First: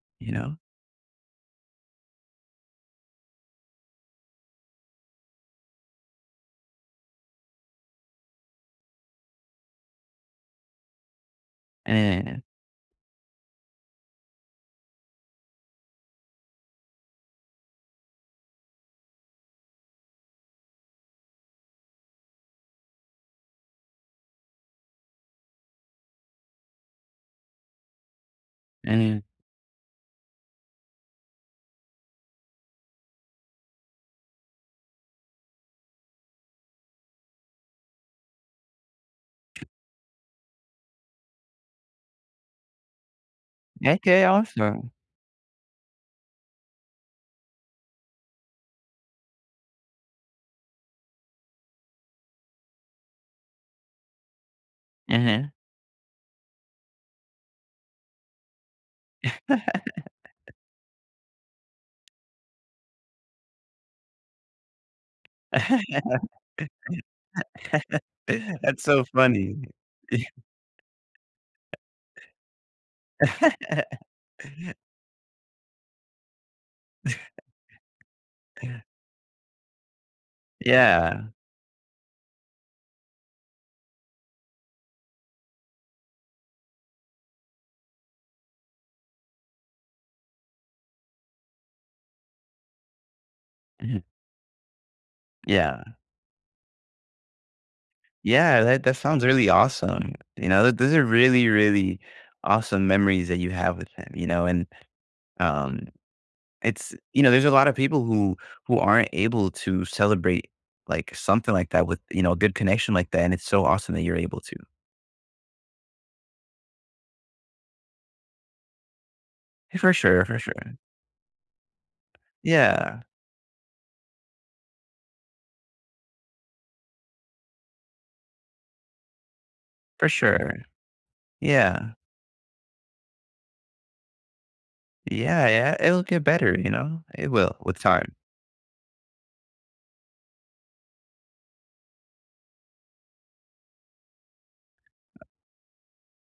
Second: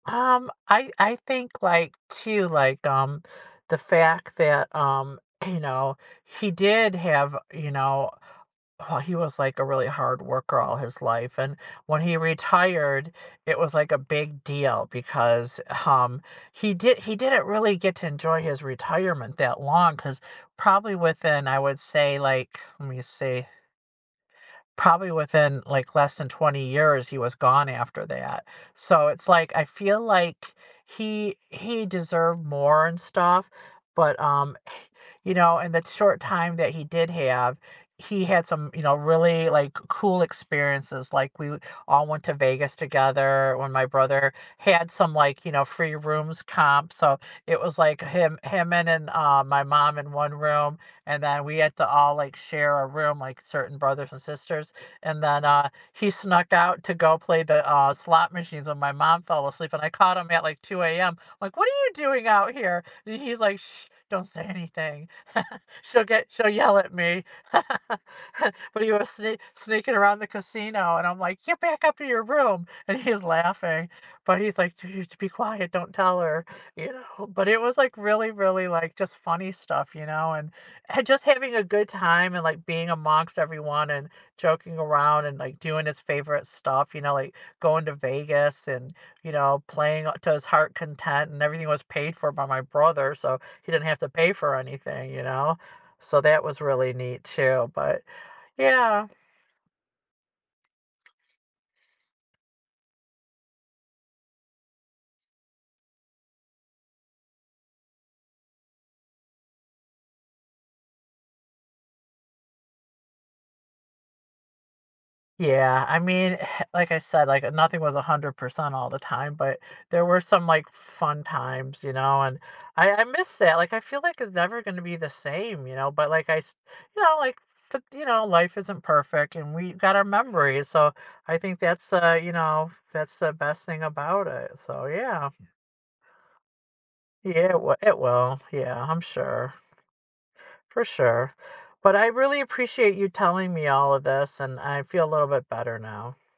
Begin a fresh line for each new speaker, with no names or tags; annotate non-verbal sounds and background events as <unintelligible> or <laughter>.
You
Um,
know?
I I think, like, too, like, um, the fact that, um, you know, he did have, you know Oh, he was, like, a really hard worker all his life, and when he
<unintelligible>
retired, it was like a big deal because, um, he did he didn't really get to enjoy his retirement that long 'cause probably within, I would say, like, lemme see probably within, like, less than 20 years, he was gone after that. So, it's
<unintelligible>
like I feel like he he deserved more and stuff, but, um, you know, in that short time that he did have, he had some, you know, really, like, cool experiences, like, we w all went to Vegas together when my
Okay,
brother had
awesome.
some, like, you know, free rooms comped, so it was like him him and and, uh, my mom in 1 room, and then, we had to all, like, share a room, like, certain brothers and sisters, and then,
Uh-huh.
uh, he snuck out to go play the, uh, slot machines when my mom fell asleep, and I caught him at,
<laughs>
like, 2 AM, like, "What are you doing out here?" And, he's like, <shushes> "Don't say anything." <laughs> "She'll get she'll yell at me." <laughs>
<laughs> That's
But, he
so
was sne
funny.
sneaking around the casino, and I'm like, "Get
<chuckles>
back up to your room!" And, he's laughing, but he's
<laughs>
like, "You need to be quiet, don't tell her," you know. But, it was like
<chuckles>
really, really, like, just funny stuff, you know, and and
Yeah.
just having a good time, and, like, being amongst everyone, and joking around, and, like, doing his favorite stuff, you know, like, going to Vegas and, you know, playing a to his heart content, and everything was paid for by my brother, so he didn't have
Uh-huh.
to pay for anything, you know?
Yeah.
So that was really neat, too, but,
Yeah, that that
yeah
sounds really awesome, you know, th those are really, really awesome memories that you have with him, you know, and, um, it's you know, there's a lotta people who who aren't able to celebrate, like, something like that with you know, a good connection like that, and it's so awesome that you're able to.
Yeah, I mean, like I said, like, uh, nothing was 100% all the time, but
For
there were
sure, for
some, like,
sure.
fun times, you know, and I
Yeah.
I miss that, like, I feel like it's never gonna be the same, you know, but, like, I s you know, like, t you know, life isn't perfect, and we got our
For sure.
memories, so I think that's,
Yeah.
uh, you know that's the best thing about it, so, yeah.
Yeah, yeah, it'll get better, you know? It
Yeah, it
will
wi
with
it
time.
will. Yeah, I'm sure. For sure. But, I really appreciate you telling me all of this, and I feel a little bit better now.